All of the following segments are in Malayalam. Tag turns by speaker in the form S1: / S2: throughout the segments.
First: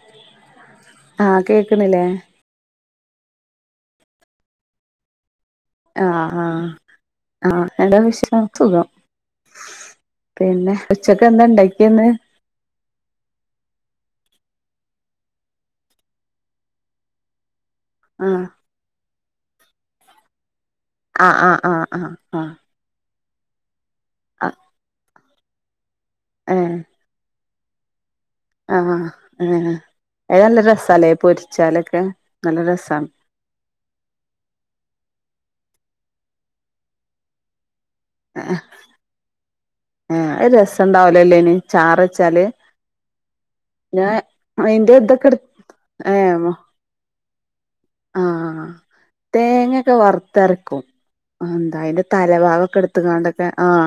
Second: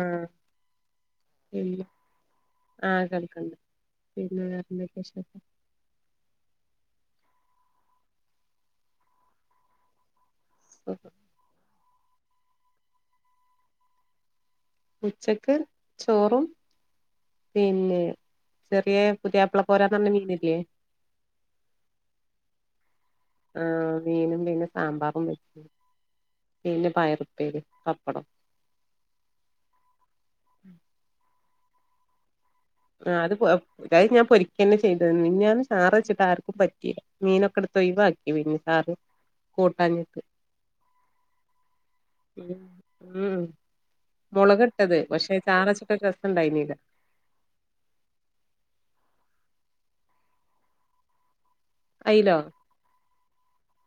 S1: ആഹാ,
S2: ആഹ്
S1: ആഹ,
S2: കേക്കണില്ലേ
S1: ആഹ, കളിക്ക്ണ്ട് പിന്നെ- എന്തൊക്കേ വിശേഷം.
S2: ആഹാ, ആഹാ, ആഹാ, എന്താ വിശേഷം? സുഖം..., പിന്നെ
S1: സുഖം.
S2: ഉച്ചക്കെന്താ- ഇണ്ടാക്യേന്ന്?
S1: ഉച്ചക്ക് ചോറും, പിന്നെ,
S2: ആഹാ,
S1: ചെറിയെ പുതിയാപ്പിള കോരാന്ന്- പറഞ്ഞ മീന്ല്ലേ?
S2: ആഹാ, ആഹാ, ആഹാ, ആഹാ, ആഹാ,
S1: ആഹ, മീനും പിന്നെ സാമ്പാറും, വെച്ച്
S2: ആഹ്
S1: പിന്നെ പയറുപ്പേരിം, പപ്പടും.
S2: ആഹാ, ഹാ, അത് നല്ല രസാലേ- പൊരിച്ചാലൊക്കെ നല്ല രസ.
S1: ആഹ, അത് പോ - അത് ഞാൻ പൊരിക്കെന്നെ- ചെയ്തത് മിഞ്ഞാന്ന് ഞാൻ- ചാറ് വെച്ചിട്ട് ആർക്കും പറ്റീല്ല. മീനൊക്കെ ഇട്ത്ത് ഓയ് വാക്കി.
S2: ആഹ, ആഹാ അത്- രസണ്ടാവൂലല്ലോ? അയ്ന് ചാറ്. ച്ചാല്,
S1: ഉം ഉം
S2: ഞാൻ
S1: മുളകിട്ടത്
S2: അതിന്റെ-
S1: പക്ഷെ
S2: ഇതൊക്കെട്
S1: ചാറ് വെച്ചിട്ട് ഒരു
S2: ഏ,
S1: രസം ഉണ്ടായിരുന്നില്ല
S2: ആഹാ, തേങ്ങെക്കെ വറുത്തരക്കും എന്താ അയിന്റെ
S1: അയിലോ
S2: തലവാക്കെടുത്ത്- ത്ത്ങ്ങാണ്ടൊക്കെ ആഹാ,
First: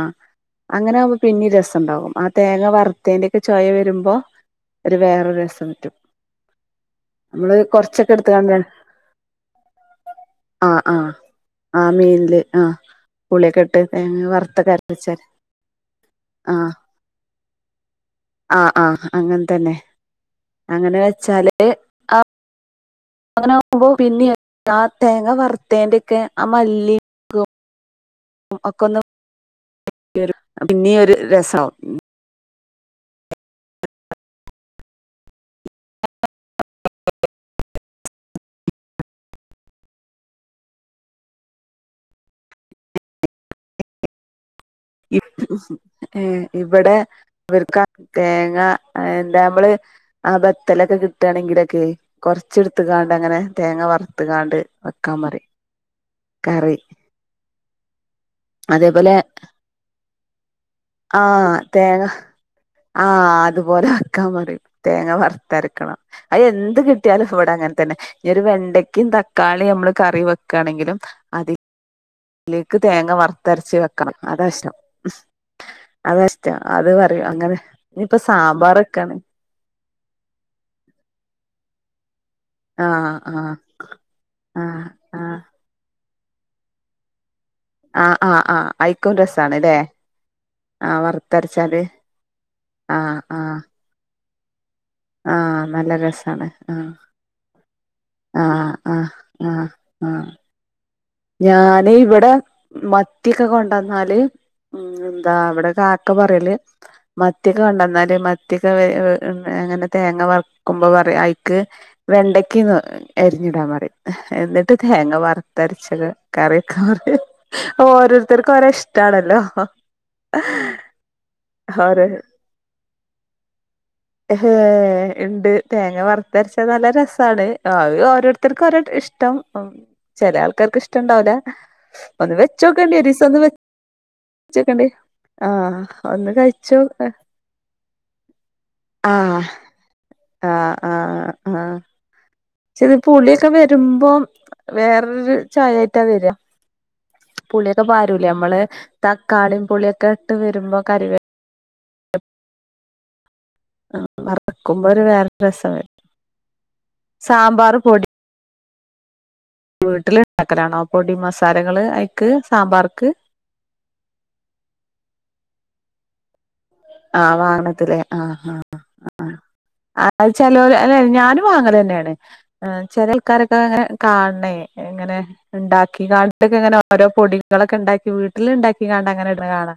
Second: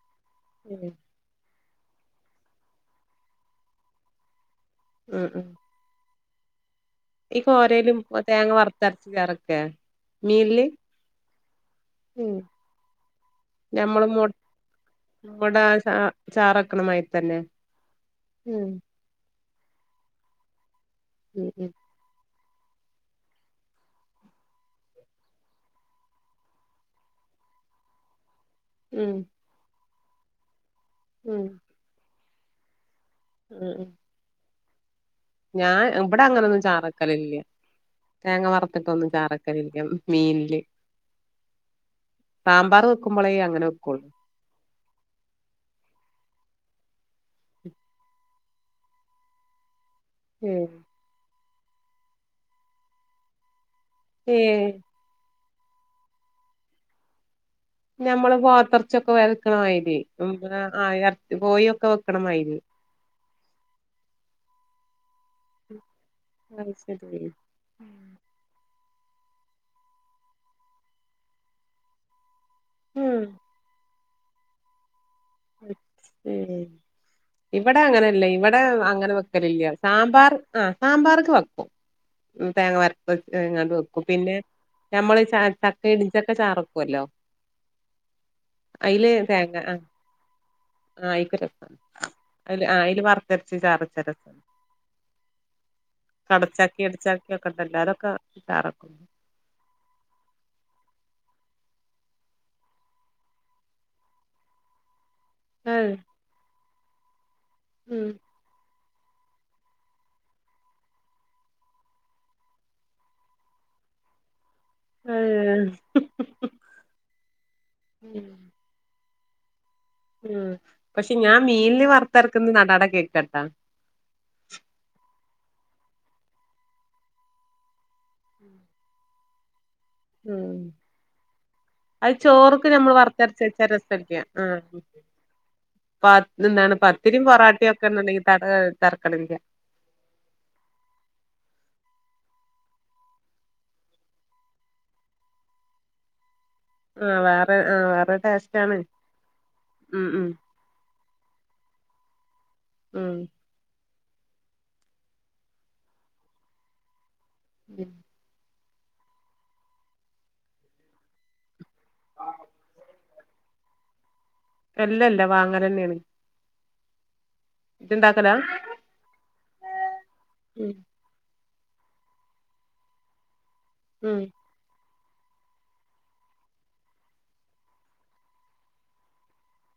S1: ഉം
S2: അങ്ങനാവു- പിന്നി രസണ്ടാകും ആ തേങ്ങ- വറുത്തേന്റെ ഒക്കെ ചൊയ- വെരുമ്പോ. ഒര് വേറൊരു
S1: ഉം
S2: രസംറ്റും.
S1: [unintelligible]
S2: ആഹാ, ആഹാ ആ
S1: ഉം
S2: മീനില് ആഹാ, പുളിയൊക്കെട്ട്
S1: ഞമ്മള് മു
S2: തേങ്ങ- വറത്തൊക്കെരപ്പിച്ച്,
S1: മുട ചാ
S2: ആഹാ.
S1: ചാറക്കണമായി തന്നെ ഉം
S2: ആഹാ, ആഹാ, അങ്ങന് തന്നെ. അങ്ങനെ
S1: ഉം
S2: വെച്ചാല്-
S1: ഉം
S2: അങ്ങനാകുമ്പോ പിന്നിം, ആഹാ- തേങ്ങ വറുത്തേന്റെക്കെ ആ മല്ലിം, [unintelligible]
S1: ഉം...,
S2: യൊര് പിന്നീം ഒര്
S1: ഉം
S2: രസാവും ഉം.
S1: [unintelligible] ഞാൻ ഇബടെ അങ്ങനൊന്നും ചാറെക്കലില്ല്യ. തേങ്ങ വർത്ത്ട്ടൊന്നും ചാറക്കലില്ല്യാ മീൻല്. സാംമ്പാറ് വെക്ക്മ്പളേ അങ്ങനെ വെക്ക്ള്ളു.
S2: [unintelligible] ഇബെടെ ഇവര്ക്കാ തേങ്ങ അഅ്‌ ഡബ്ള് ആ ബത്തലൊക്കെ ക്ക് ക്ക്ട്ടാണെങ്കിലൊക്കെയ് കൊറ്ച്ച് ട്ത്ത്ങ്ങാണ്ട് അങ്ങനെ തേങ്ങ വറുത്ത്ങ്ങാണ്ട്
S1: ഏഹ്
S2: വെ ക്കാം പറയും കറി.
S1: ഞമ്മള് പോത്തർച്ചിക്കെ
S2: അതേപോലെ
S1: വെക്ണമാരി
S2: ആ
S1: [unintelligible] കോഴിയോക്കെ
S2: തേങ്ങ
S1: വെക്ണമാരി.
S2: ആഹ് അത്പോലെ വെക്കാം പറയും തേങ്ങ വറ് തര്ക്കണം
S1: അത്
S2: അയെന്ത്
S1: ശരി
S2: കിട്ടിയാലും വടെ അങ്ങൻ തന്നെ. ഈയൊരു വെണ്ടയ്ക്കിം തക്കാളിം ഞമ്മള് കറി വ്ക്കാണെങ്കിലും അതി ലേക്ക് തേങ്ങ
S1: ഉം
S2: വറ്ത്തരച്ച് വെക്കണം അതാഷ്ടം. അതാഷ്ടം
S1: ഏഹ്
S2: അത് പറയും അങ്ങനെ ഇനിപ്പ സാമ്പാറക്കാണ്
S1: ക്കലില്ല്യാ സാമ്പാറ് ആഹ് സാമ്പാറ്ക്ക് വക്കും. ഉം തേങ്ങ
S2: ആഹ് ആഹ്
S1: വർത്ത്ങ്ങാണ്ട് വെക്കും പിന്നെ
S2: ആഹ്
S1: ഞമ്മള് ച
S2: ആഹ്
S1: [unintelligible] ഇട്ച്ചക്ക ചാറക്കുല്ലോ.
S2: ആഹ് ആഹ് ആഹ് അയ്ക്കും രസാണ്ല്ലേ.
S1: ആഹ് അയിക്കും രസാ അല് ആഹ് അയ്ല് വർത്തരച്ച് ചാറ് [unintelligible]
S2: ആഹ് നല്ല രസാണ്
S1: കടച്ചക്കിം
S2: ആഹ്
S1: ഇടിച്ചക്കിം ഒക്കെണ്ട് എല്ലാരൊക്കെ
S2: ആഹ് ആഹ് ആഹ് ആഹ്. ഞാന് ഇവടെ മത്തിക്കെ കൊണ്ടന്നാല് ഉം ആഹ് വടെ
S1: ഏഹ്,
S2: കാക്ക പറയല് മത്തിയൊക്കെ
S1: ഉം
S2: കൊണ്ടന്നാല് മത്തിയൊക്കെ ഏ [unintelligible] ങ്ങനെ തേങ്ങ വർക്കുമ്പോ പറയും അയിക്ക് വെണ്ടക്കിംന്ന് അരിഞ്ഞിടാം പറയും എന്നിട്ട് തേങ്ങ
S1: ഏഹ്,
S2: വർത്തര് ച്ചത് കറിക്കാം പറയും
S1: ഉം,
S2: ഓരോര്ത്തർക്ക് ഓരോ ഇഷ്ടാണല്ലോ.
S1: ആഹ് പക്ഷെ ഞാം മീൻല്
S2: ഓരോ
S1: വറ്ത്തരക്ക്ന്ന് ന്നടാടെ കേക്ക്ആട്ടൊ.
S2: എഹേ ഇണ്ട് തേങ്ങ വർത്തര്ച്ചാ ന്നല്ല രസാണ്. ആഹ് അവ് ഓരോര്ത്തർക്ക് ഓരോ ഇഷ്ടം ചെലാൾ
S1: ഉം
S2: ക്കക്ക് ഇഷ്ടണ്ടാവൂല
S1: അത്
S2: ഒന്ന്
S1: ചോർക്ക് നമ്മൾ
S2: വെച്ചോക്കൊണ്ടി ഒരീസം ഒന്ന്
S1: വറുത്തരച്ച്
S2: വെ
S1: വെച്ചാ രസല്ല ആ
S2: ച്ചോക്കണ്ടി ആഹ്,
S1: പ
S2: ഒന്ന്
S1: എന്താണ്
S2: കഴിച്ചു
S1: പത്തിരിയും പൊറാട്ടയും ഒക്കെ ഉണ്ടെങ്കിൽ ത തരക്കടില്ല
S2: ആഹ്. ആഹ് ആഹ് ആഹ്. ചെത് പുളിയൊക്കെ വെരുമ്പോം വേറൊരു ചായായ്റ്റാ വെര്ആ.
S1: ആ വേറെ ആ
S2: പുളിയൊക്കെ
S1: വേറെ
S2: പാരൂലേ
S1: ടേസ്റ്റ്
S2: അമ്മള്
S1: ആണ്
S2: തക്കാളിം
S1: ഉം
S2: പുളിയൊക്കെ
S1: ഉം
S2: ഇട്ട് വരുമ്പോ കറിവേ
S1: ഉം.
S2: ആഹ് വറ്ക്കുമ്പോരു വേറെ രസം വെരും സാമ്പാറ് പൊടി വീട്ടില് ണ്ടാക്കലാണോ പൊടി മസാലകള് അയ്ക്ക് സാമ്പാർക്ക്?
S1: അല്ലല്ല വാങ്ങലെന്നേണ്.
S2: ആഹ് വാനത്തിലെ
S1: ഇണ്ടാക്കലാ
S2: ആഹ് ആഹ് ആഹ് അഅ്‌
S1: ഉം
S2: ചെലൊല് അലെ ഞാനും വാങ്ങലന്നേണ് എഹ് ചെലേ ആൾക്കാരോക്കെങ്ങനെ
S1: ഉം
S2: കാൻണേയ് ഇങ്ങനെ ണ്ടാക്കി കാണ്ടൊക്കെങ്ങനെ ഓരോ പൊടികളൊക്കണ്ടാക്കി വീട്ടില്ണ്ടാക്കിങ്ങാണ്ടങ്ങനെട്ണ് കാണാ.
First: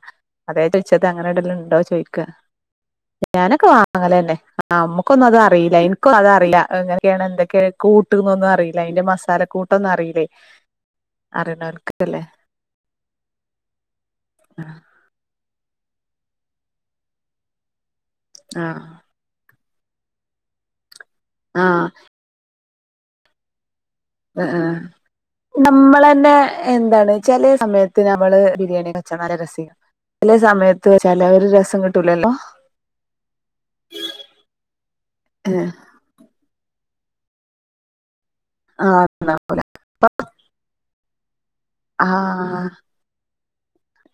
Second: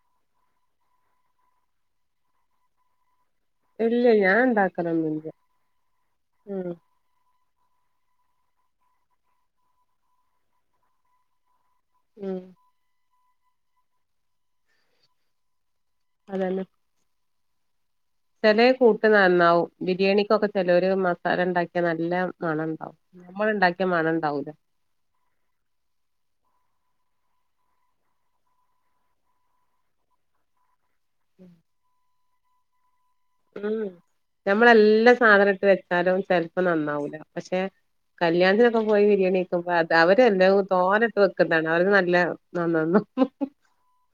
S2: അതെ ച്ചോയ്ച്ചത് അങ്ങനെടെല്ണ്ടോ ചോയി ക്ക, ഞാനൊക്കെ
S1: ഇല്ല
S2: വാങ്ങലെന്നെ
S1: ഞാൻ
S2: ആഹ്
S1: ഇണ്ടാക്കലൊന്നുല്ല
S2: അമ്മക്കോന്നത് അറീലാ ഇൻക്കു അത് അറീലാ ‌
S1: ഉം
S2: അഅ്‌ ങ്ങനെ ക്കേണ് എന്തൊക്കെ കൂട്ട് ന്നൊന്നും അറീലാ അയിന്റെ മസാല കൂട്ടൊന്നു അറീലേയ് അറിണോൽക്ക് ഇടല്ലേ
S1: ഉം അതന്നെ. ചെലെ
S2: ആഹ്
S1: കൂട്ട് നന്നാവും ബിരിയാണിക്കൊക്കെ ചെലൊര് മസാലണ്ടാക്കിയാ
S2: ആഹ്
S1: നല്ല മണണ്ടാവും. ഉം ഞമ്മള്ണ്ടാക്കിയ മണം
S2: ആഹ് ആഹ്. നമ്മളെന്നെ എന്താണ് ചെലെ സമയത്ത് ഞമ്മള് ബിരിയാണിക്കെവെച്ചാ നല്ല രസെയ് ചെലെ സമയത്ത് വെച്ചാല് ആ
S1: ഉം
S2: ഒര് രസം കിട്ടൂലല്ലോ.
S1: ഉം ഞമ്മളെല്ലാ
S2: ഏഹ്
S1: സാധനിട്ട് വെച് ച്ചാലും ചെൽപ്പോ നന്നാവൂല്ല പക്ഷെ കല്യാണത്തിനൊക്കെ പോയി
S2: ആഹ്
S1: ബിരിയാണി
S2: നന്നാവൂല
S1: കയ്ക്കുമ്പോ അ
S2: അപ്പ
S1: തവര്ന്നല്ലോം തോനെട്ട് വെക്ക്ന്നതാണ് അവര്ക്ക് നല്ല നന്നാവും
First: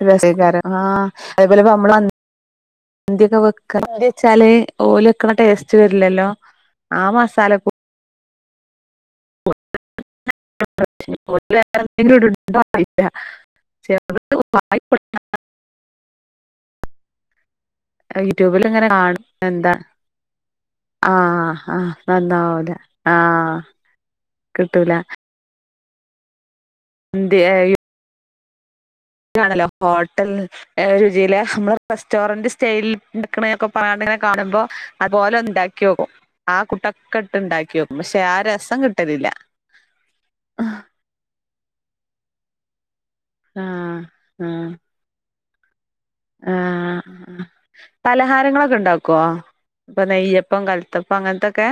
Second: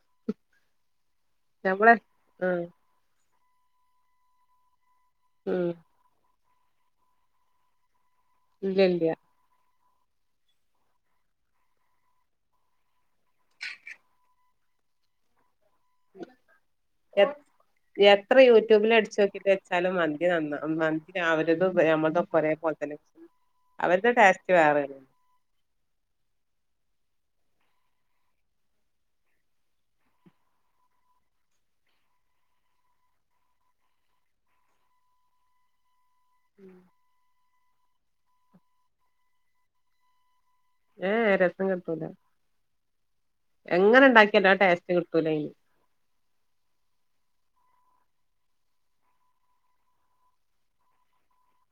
S2: നല്ല രസായ്കാരം ആഹ് അതെപോലെ
S1: നമ്മളെ
S2: നമ്മളന്ന്‌
S1: ഉം
S2: ന്തിയൊക്കെ വെക്കാ മന്തിവെച്ചാല് ഓല് വെക്ക്ണ
S1: ഉം
S2: ടേസ്റ്റ് വര്ല്ലല്ലോ ആ മസാലകൂ
S1: ഇല്ലല്ല്യാ
S2: ഇനീപ്പോ ഓല് വേറെന്തെങ്കിലും ഇട്ണ്ടോ അറീല [unintelligible]
S1: എപ് എത്ര
S2: യൂട്യൂബിൽ ഇങ്ങനെ കാണും
S1: യൂട്യൂബിലട്ച്ചോക്കിട്ട്
S2: എന്താ
S1: വെച്ചാലും മന്തി നന്നാ മന്തി
S2: ആഹ്
S1: അവര്തും
S2: ആഹ്
S1: ഞമ്മളൊതൊക്കെ
S2: നന്നാവൂല
S1: ഒരേപോലത്തന്നെ.
S2: ആഹ്.
S1: അവര്ടെ ടെസ്റ്റ്
S2: കിട്ടൂല
S1: വേറേണ്.
S2: ഇന്ത്‌ ഏ യു താണല്ലോ ഹോട്ടൽ ഏഹ് രുചീല് അമ്മള് റെസ്റ്റോറന്റ് സ്റ്റൈലിൽ ഇണ്ടാക്ക്ണേക്കെ പർഞ്ഞാണ്ട്ങ്ങനെ കാണുമ്പോ അയ്പോലൊന്ന് ണ്ടാക്കിയോക്കും ആഹ് കൂട്ടൊക്കെ ഇട്ട്ണ്ടാക്കിയോക്കും പക്ഷെ ആ രസം കിട്ടലില്ല.
S1: ഏഹ് രസം കിട്ടൂലാ.
S2: ആഹ്
S1: എങ്ങനെണ്ടാക്കിയാലും ആ
S2: ആഹ്
S1: ടേസ്റ്റ് കിട്ടൂലയ്ന്.
S2: ആഹ്. പലഹാരങ്ങളൊക്കെണ്ടാക്കോ ഇപ്പ നെയ്യപ്പം കൽത്തപ്പം അങ്ങൻത്തൊക്കെ?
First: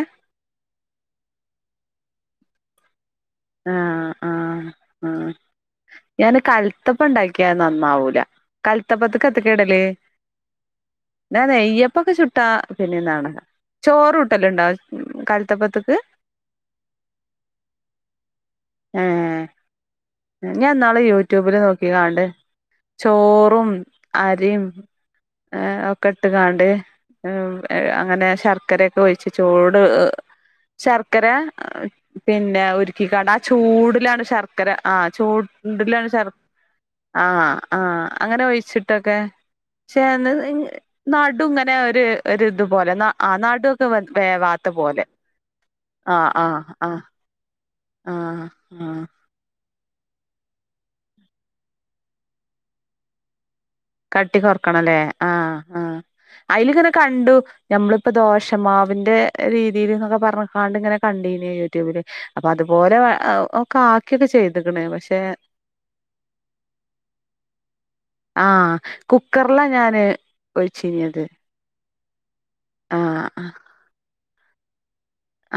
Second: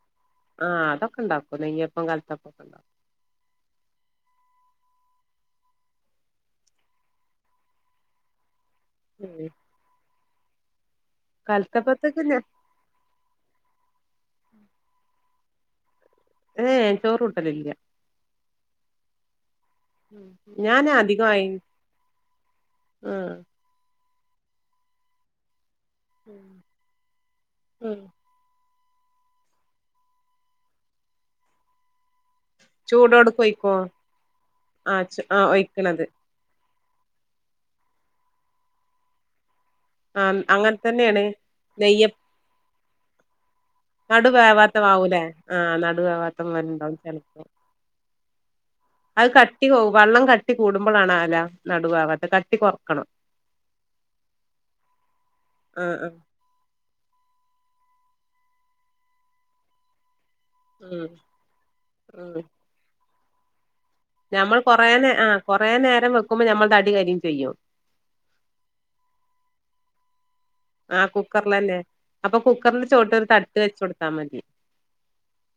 S1: ആഹ് അതൊക്കെണ്ടാക്കും നെയ്യപ്പം കൽത്തപ്പൊക്കെണ്ടാക്കും.
S2: ആഹ് ആഹ് ആഹ് ഞാന് കൽത്തപ്പണ്ടാക്ക്യ നന്നാവൂല. കൽത്തപ്പത്ത്ക്ക്
S1: ഉം
S2: എത്തക്കെടല്? ന്നാ നെയ്യപ്പൊക്കെ
S1: കൽത്തപ്പത്ത്ക്ക് ഞാൻ
S2: ചുട്ടാ പിന്നെന്താണ് ചോറൂട്ടല്ണ്ടോ കൽത്തപ്പത്ത്ക്ക്.
S1: ഏഹ് ചോറൂട്ടലില്ല്യാ.
S2: ഏഹ്.
S1: ഞാൻ
S2: ഞാന്നാള്
S1: അധികമായി
S2: യൂട്യൂബില് നോക്കിക്കാണ്ട്
S1: ആ
S2: ചോറും അരിം എഹ് ഒക്കെ ഇട്ട്കാണ്ട് ഉം എഹ് അങ്ങനെ ശർക്കരേ ക്കോഴിച്ച് ചൂട് ശർക്കര പിന്നെ ഉര്ക്കികാണ്ടാ
S1: ചൂടോട്ക്കെ ഒഴിക്കോ
S2: കൂടിലാണ് ശർക്കര
S1: ആ
S2: ആഹ്
S1: ആ ഒഴിക്കണത്
S2: ചൂട്ലാണ് ശർ ശർ ആഹ് ആഹ് അങ്ങനെ ഒഴിച്ചിട്ടൊക്കെ. പക്ഷെ
S1: ആ
S2: അതിന്റെയ്
S1: അങ്ങനെ തന്നെയാണ്
S2: നടു ഇങ്ങനെ ഒര്
S1: നെയ്യ്
S2: ഒര്ത്പോലെ ആഹ് നടു ക്ക്‌ വെന്ത്‌
S1: നടു
S2: വേവാത്ത പോലെ
S1: മാവൂലേ ആ നടു
S2: ആഹ്
S1: വേവാത്ത
S2: ആഹ് ആഹ്.
S1: [unintelligible]
S2: ആഹ് ആഹ്.
S1: അയ് കട്ടി പോവും വള്ളം കട്ടി കൂടുമ്പളാണാലോ നടുഭാഗത്ത് കട്ടി കൊർക്കണം.
S2: കട്ടി കൊറക്കണംല്ലേ ആഹ്
S1: ആ
S2: ആഹ്.
S1: ആ
S2: അയില്ങ്ങനെ കണ്ടു ഞമ്മള്പ്പോ ദോശമാവിന്റെ രീതില്ന്നൊക്കെ പർഞ്ഞ് കാണ്ടിങ്ങനെ
S1: ഉം
S2: കണ്ടീന് യൂട്യൂബില്
S1: ഉം
S2: അപ്പ അതുപോലെ ഒക്കെ ആക്കിയൊക്കെ
S1: ഞമ്മൾ
S2: ചെയ്തുക്കണേ
S1: കൊറേ നേ
S2: പക്ഷെ
S1: ആ കൊറേ നേരം വെക്കുമ്പോ നമ്മൾത് അടി കര്യും ചെയ്യും
S2: ആഹ് കുക്കർലാ ഞാൻ ഒഴിച്ചീഞത്
S1: ളെന്നെ അപ്പൊ കുക്കർന്റെ ചോട്ടിൽ ഒരു തട്ട് വെച്ച് കൊടുത്താൽ മതി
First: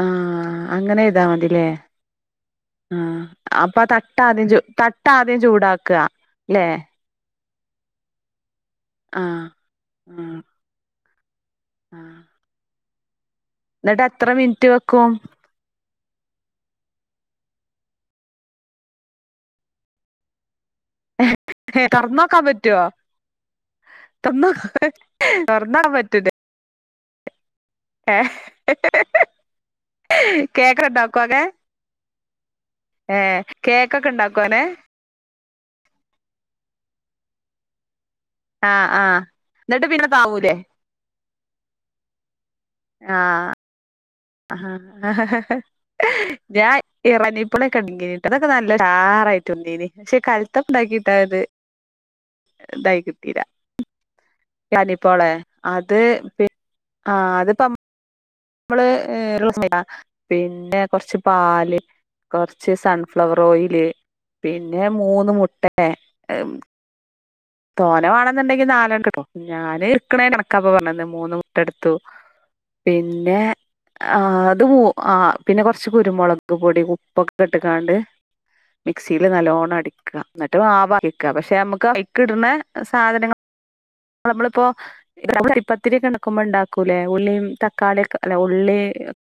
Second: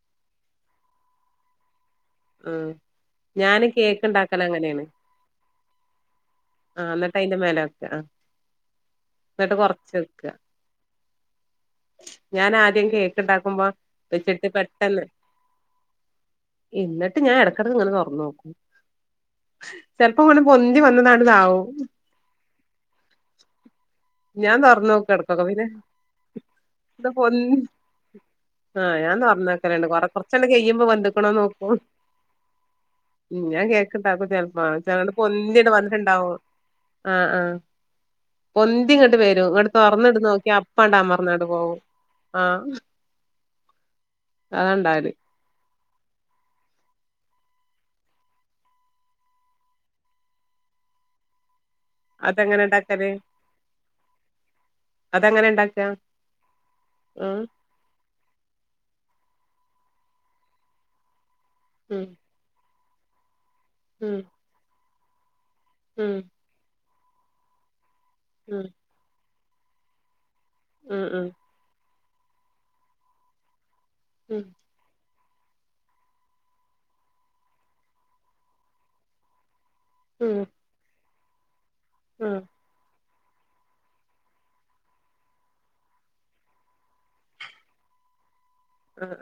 S2: ആഹ് അങ്ങനെ ചെയ്താ മതില്ലേ
S1: ആ
S2: ആഹ്
S1: ഞാന്
S2: അപ്പൊ
S1: കേക്ക് ഉണ്ടാക്കല്
S2: തട്ടാദ്യം ചു
S1: അങ്ങനെയാണ്
S2: തട്ടാദ്യം ചൂടാക്ക ല്ലേ
S1: ആഹ് ന്നട്ട് അയിന്റെ മേലെ വെക്ക ആഹ്
S2: ആഹ്
S1: ന്നട്ട് കൊറച്ച് വെക്കുക
S2: ആഹ് ആഹ്
S1: ഞാനാദ്യം കേക്ക് ഇണ്ടാക്കുമ്പോ
S2: എന്നിട്ട് എത്ര
S1: വെച്ചിട്ട്
S2: മിനിറ്റ്
S1: പെട്ടെന്ന്
S2: വെക്കും
S1: ഇന്നട്ട് ഞാൻ ഇടക്കടക്ക് ഇങ്ങനെ തൊറന്ന് നോക്കും ചെൽപ്പോ ങ്ങനെ പൊന്തി വന്നതാണ്ട് താവും
S2: തുറന്നോക്കാൻ പറ്റുവോ തുറന്നോ
S1: ഞാൻ തൊറന്നോക്കും ഇടക്കൊക്കെ പിന്നെ
S2: തുറന്നോക്കാൻ പറ്റൂലേ
S1: ത് പൊൻ
S2: ഏഹ്
S1: ആഹ് ഞാൻ തൊറന്ന് നോക്കലന്നെ കൊറ കൊറച്ചാണ്ട്
S2: കേക്ക്
S1: കയുമ്പോ
S2: ഉണ്ടാക്കോ
S1: വെന്ത്ക്ക്ണോ
S2: ഒക്കെ
S1: നോ
S2: ഏ
S1: ഉം ഞാൻ
S2: കേക്കൊക്കെ
S1: കേക്ക്ണ്ടാക്കും
S2: ഉണ്ടാക്കോ അങ്ങനെ
S1: ചെൽപ്പോ അങൊട്ട് പൊന്തി ആണ്ട് വന്നിട്ടുണ്ടാവും ആഹ് ആഹ്
S2: ആഹ്
S1: പൊന്തി ഇങ്ങട്ട്
S2: ആഹ്
S1: വരും ങ്ങട്ട്
S2: എന്നിട്ട് പിന്നെ
S1: തൊറന്ന്ണ്ട്
S2: താവൂലേ
S1: നോക്കിയാ അപ്പാണ്ട് മർന്നങ് പോവും ആഹ്
S2: ആഹ് ആഹ്
S1: അതാണ്ടാവല്
S2: ഞാൻ ഇറങ്ങിപ്പളെ കണങ്ങിട്ട് അതൊക്കെ നല്ല ഉഷാറായിട്ട് പൊന്തിൻ പക്ഷെ കൽത്തപ്പം ഉണ്ടാക്കിട്ടാത്
S1: അതെങ്ങനെ ഇണ്ടാക്കല്
S2: ഇറാനിപ്പോളെ
S1: ഉണ്ടാക്ക
S2: അത് പി ആഹ്
S1: ഉം
S2: അത്പ്പം നമ്മള് ഏഹ് പിന്നെ കൊറച്ച് പാല്
S1: ഉം
S2: കൊറച്ച് സൺഫ്ലവർ ഓയില്
S1: ഉം
S2: പിന്നെ മൂന്ന് മുട്ടെ
S1: ഉം
S2: തോനെ
S1: ഉം
S2: വാണെന്നുണ്ടെങ്കിൽ നാലണ്ണം ഇട്ത്തോ ഞാൻ ഇട്ക്ക്ണെ കണക്കാ പ്പൊ
S1: ഉം
S2: പറഞ്ഞന്നെ
S1: ഉം
S2: മൂന്ന് എടുത്തു പിന്നെ
S1: ഉം
S2: ആഹ് അത് മൂ ആഹ് പിന്നെ കൊറച്ച് കുരുമുളക് പൊടി ഉപ്പൊക്കെ ഇട്ട്ക്കാണ്ട് മിക്സിയിൽ നല്ലോണ്ണം അടി ക്കാ
S1: ഉം
S2: ന്നട്ട് മാവ് അടിക്കാ പക്ഷെ നമുക്ക്
S1: ഉം
S2: അയ്ക്കിട്ണെ സാധനങ്ങ ള് നമ്മളിപ്പോ ഇവിടെ അരിപ്പത്തിരി യൊക്കെ ഇണ്ടാക്കുമ്പോ ഇണ്ടാക്കൂല്ലേ ഉള്ളിയും തക്കാളിയൊക്കെ അല്ല ഉള്ളി
S1: ആഹ്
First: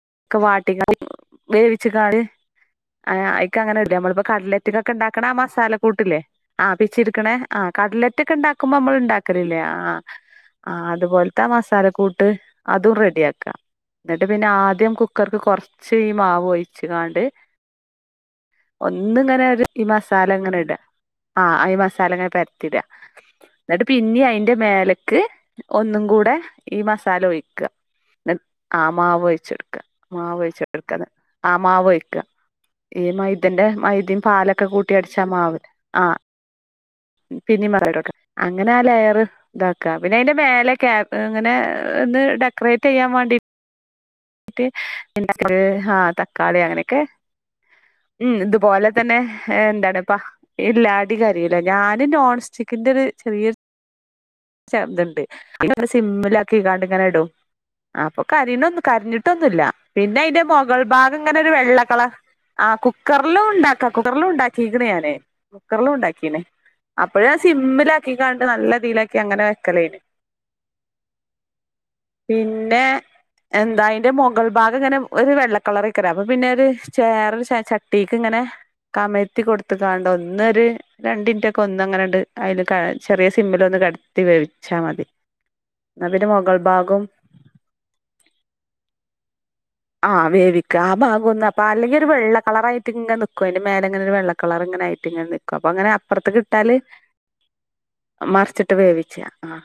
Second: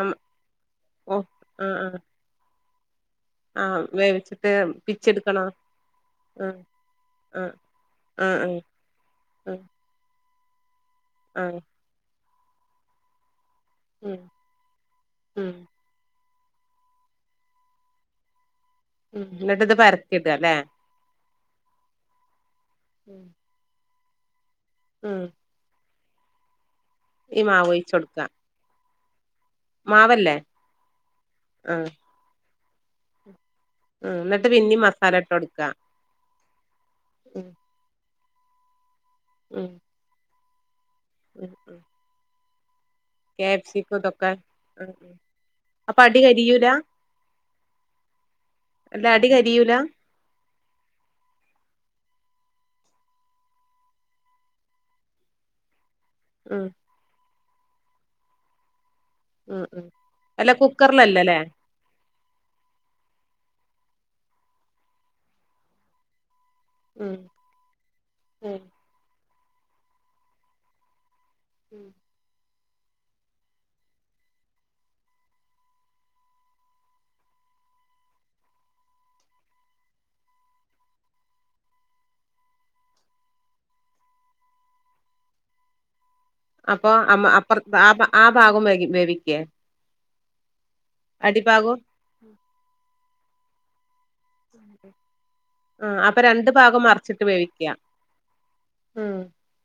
S1: ആഹ്
S2: ക്കെ വാട്ടികാണ്ട്
S1: ഓ ആ ആ
S2: വേവിച്ചികാണ്ട് ആഹ് ഏഹ് ആയിക്
S1: ആ
S2: അങ്ങനെ ഇട്വാ നമ്മളിപ്പൊ
S1: വേവിച്ചിട്ട്
S2: കട്ലറ്റ്ക്കൊക്കെ ഉണ്ടാക്ക് ണ ആ
S1: പിച്ചെടുക്കണോ
S2: മസാല കൂട്ടില്ലേ
S1: ആ
S2: ആഹ് പിച്ചിട്ക്ക്ണേ
S1: ആ
S2: ആഹ്
S1: ആ
S2: കട്ലറ്റ്ക്ക്
S1: ആ
S2: ഇണ്ടാക്കുമ്പോ നമ്മള്
S1: ആ
S2: ഇണ്ടാക്കലില്ലേ ആഹ് ആഹ്
S1: ആ
S2: അതുപോലത്തെ മസാല കൂട്ട് അതും റെഡിയാക്കാ
S1: ഉം
S2: ന്നട്ട് പിന്നെ ആദ്യം കുക്കർക്ക്
S1: ഉം
S2: കൊറച്ച് ഈ മാവ് ഒഴിച്ച് കാണ്ട് ഒന്ന്
S1: ഉം
S2: ഇങ്ങനെ
S1: എന്നിട്ട്
S2: ഒരു
S1: ഇത്
S2: ഈ മസാല
S1: പരത്തിയിടല്ലേ
S2: ഇങ്ങനെ ഇടാ ആഹ് ഈ മസാല ഇങ്ങനെ പരത്തിട
S1: ഉം
S2: ന്നട്ട് പിന്നിം അയിന്റെ മേലക്ക്
S1: ഉം
S2: ഒന്നും കൂടെ ഈ മസ് സാല
S1: ഈ
S2: ഒഴിക്ക
S1: മാവ് ഒഴിച്ച് കൊടുക്ക
S2: ന്ന ആഹ് മാവ് ഒഴിച്
S1: മാവല്ലേ
S2: മാവ്ഴിച്ച കൊടുക്ക ആഹ്
S1: ആ
S2: മാവൊഴിക്കുക ഈ മൈത ന്റെ
S1: ഉം
S2: മൈദയും
S1: എന്നിട്ട്
S2: പാലൊക്കെ
S1: പിന്നിം
S2: കൂട്ടി അടിച്ചാ
S1: മസാല
S2: ആഹ്
S1: ഇട്ട്
S2: മാവ്
S1: കൊടുക്ക
S2: ആഹ്
S1: ഉം
S2: പിന്നിം മറട്ടോക്ക അങ്ങനെ ആഹ് ലെയറ്
S1: ഉം
S2: ഇതാക്കുക പിന്നെ അയിന്റെ മേലെ കേ
S1: ഉം
S2: അങ്ങനെ ഒന്ന് ഡെക്കറേറ്റ് ചെയ്യാൻ വേണ്ടി
S1: ക്യാപ്‌സിക്കോ ഇതോ
S2: ന്നിട്ട് എന്താക്കല് ആഹ് തക്കാളി
S1: കരിയൂല
S2: അങ്ങനെയൊക്കെ ഉം ഇതുപോലെ
S1: അല്ല
S2: തന്നെ
S1: അടി
S2: ഏഹ്
S1: കരിയൂല
S2: എന്താണ് പ്പ ഇല്ല അടി കരിയൂല്ല ഞാന് നോൺസ്റ്റിക്കിന്റെറെ ഒരു ചെറിയ ചെർതുണ്ട് സിമ്മിലാക്കി
S1: ഉം
S2: കാണ്ട് ഇങ്ങനെ ഇടും അപ്പൊ കരീന ഒന്ന് കരിഞ്ഞി ട്ടൊന്നുമില്ല
S1: ഉം ഉം
S2: പിന്നെ അതിന്റെ
S1: അല്ല
S2: മുകൾ ഭാഗം
S1: കുക്കറിലല്ലല്ലേ
S2: ഇങ്ങനെ ഒരു വെള്ളക്കള ആ കുക്കറിലും ഉണ്ടാക്ക കുക്കറിലും ഉണ്ടാക്കിക്ക്ണ് ഞാന് കുക്കറിലും ഉണ്ടാക്കീണ്
S1: ഉം
S2: അപ്പഴേ സിമ്മിൽ ആക്കിങ്ങാണ്ട്
S1: ഉം
S2: നല്ല ഇതീയിലാക്കി അങ്ങനെ വെക്കലേന്,
S1: ഉം
S2: പിന്നെ, എന്താ അതിന്റെ മുകൾ ഭാഗം ഇങ്ങനെ ഒരു വെള്ളക്കളറയ്ക്കാരം അപ്പൊ പിന്നെ ഒരു ചേറ ചട്ടിക്ക് ഇങ്ങനെ, കമഴ്ത്തി കൊടുത്തക്കാണ്ട് ഒന്നൊരു, രണ്ടിൻറ്റൊക്കെ ഒന്നങ്ങനെണ്ട് അതില് ചെറിയ സിമ്മിൽ ഒന്ന് കട കടത്തി വേവിച്ചാൽ മതി, മൊകൾ
S1: അപ്പൊ
S2: ഭാഗും
S1: അമ്മ അപ്പറ ആ ആ ഭാഗം വേ വേവിക്കേ,
S2: ആഹ് വേവിക്ക ആ ഭഗം ഒന്ന
S1: അടിഭാഗവും
S2: അല്ലെങ്കിൽ ഒരു വെള്ള കളറ ആയിട്ട് ഇങ്ങെനിക്കും അതിന്റെ മേലെങ്ങനെ ഒരു വെള്ള കളർ ഇങ്ങനെ ആയിട്ട് ഇങ്ങനെ നിക്കും അപ്പൊ
S1: ആ
S2: അങ്ങനെ
S1: അപ്പൊ രണ്ട്
S2: അപ്പുറത്തെക്കിട്ടാല്,
S1: ഭാഗം മറിച്ചിട്ട് വേവിക്ക
S2: മറിച്ചിട്ട് വേവിച്ച
S1: ഉം
S2: ആഹ്,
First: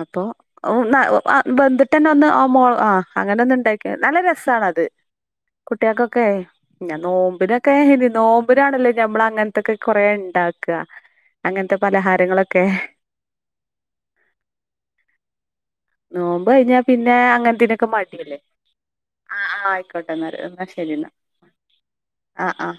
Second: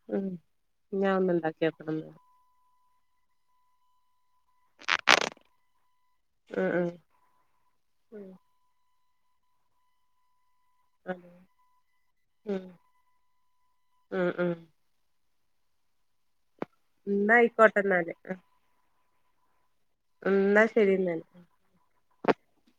S2: അപ്പോ
S1: ഉം ഞാൻ
S2: [unintelligible]
S1: ഒന്നുണ്ടാക്കി നോക്കണം
S2: വെന്തിട്ടന്നെ
S1: എന്നാല്.
S2: ഒന്ന് ആ മോള ആഹ്, അങ്ങനെ ഒന്ന്ണ്ടാക്ക നല്ല രസാണത്, കുട്ടികൾക്കൊക്കെ
S1: ഉം ഉം
S2: ഞ്ഞങ്ങ നോമ്പിനൊക്കെ ഹ
S1: ഉം
S2: നോമ്പ മ്പ് നാണല്ലോ ഞമ്മള് അങ്ങനത്തൊക്കെ കൊറെ ഇണ്ടാക്ക
S1: അതെ
S2: അങ്ങനത്തെ
S1: ഉം
S2: പലഹാരങ്ങളൊക്കെ,
S1: ഉം ഉം
S2: നോമ്പ് കഴിഞ്ഞാ പിന്നെ
S1: എന്നാ ആയിക്കോട്ടെ
S2: അങ്ങനത്തനൊക്കെ
S1: എന്നാല്
S2: മടിയല്ലേ, ആഹ് ആഹ് ആയിക്കോട്ടെ എന്നാ
S1: ഉം
S2: എന്നാൽ ശെരി
S1: ശരി
S2: എന്നൽ
S1: എന്നാല്
S2: ആഹ് ആഹ്,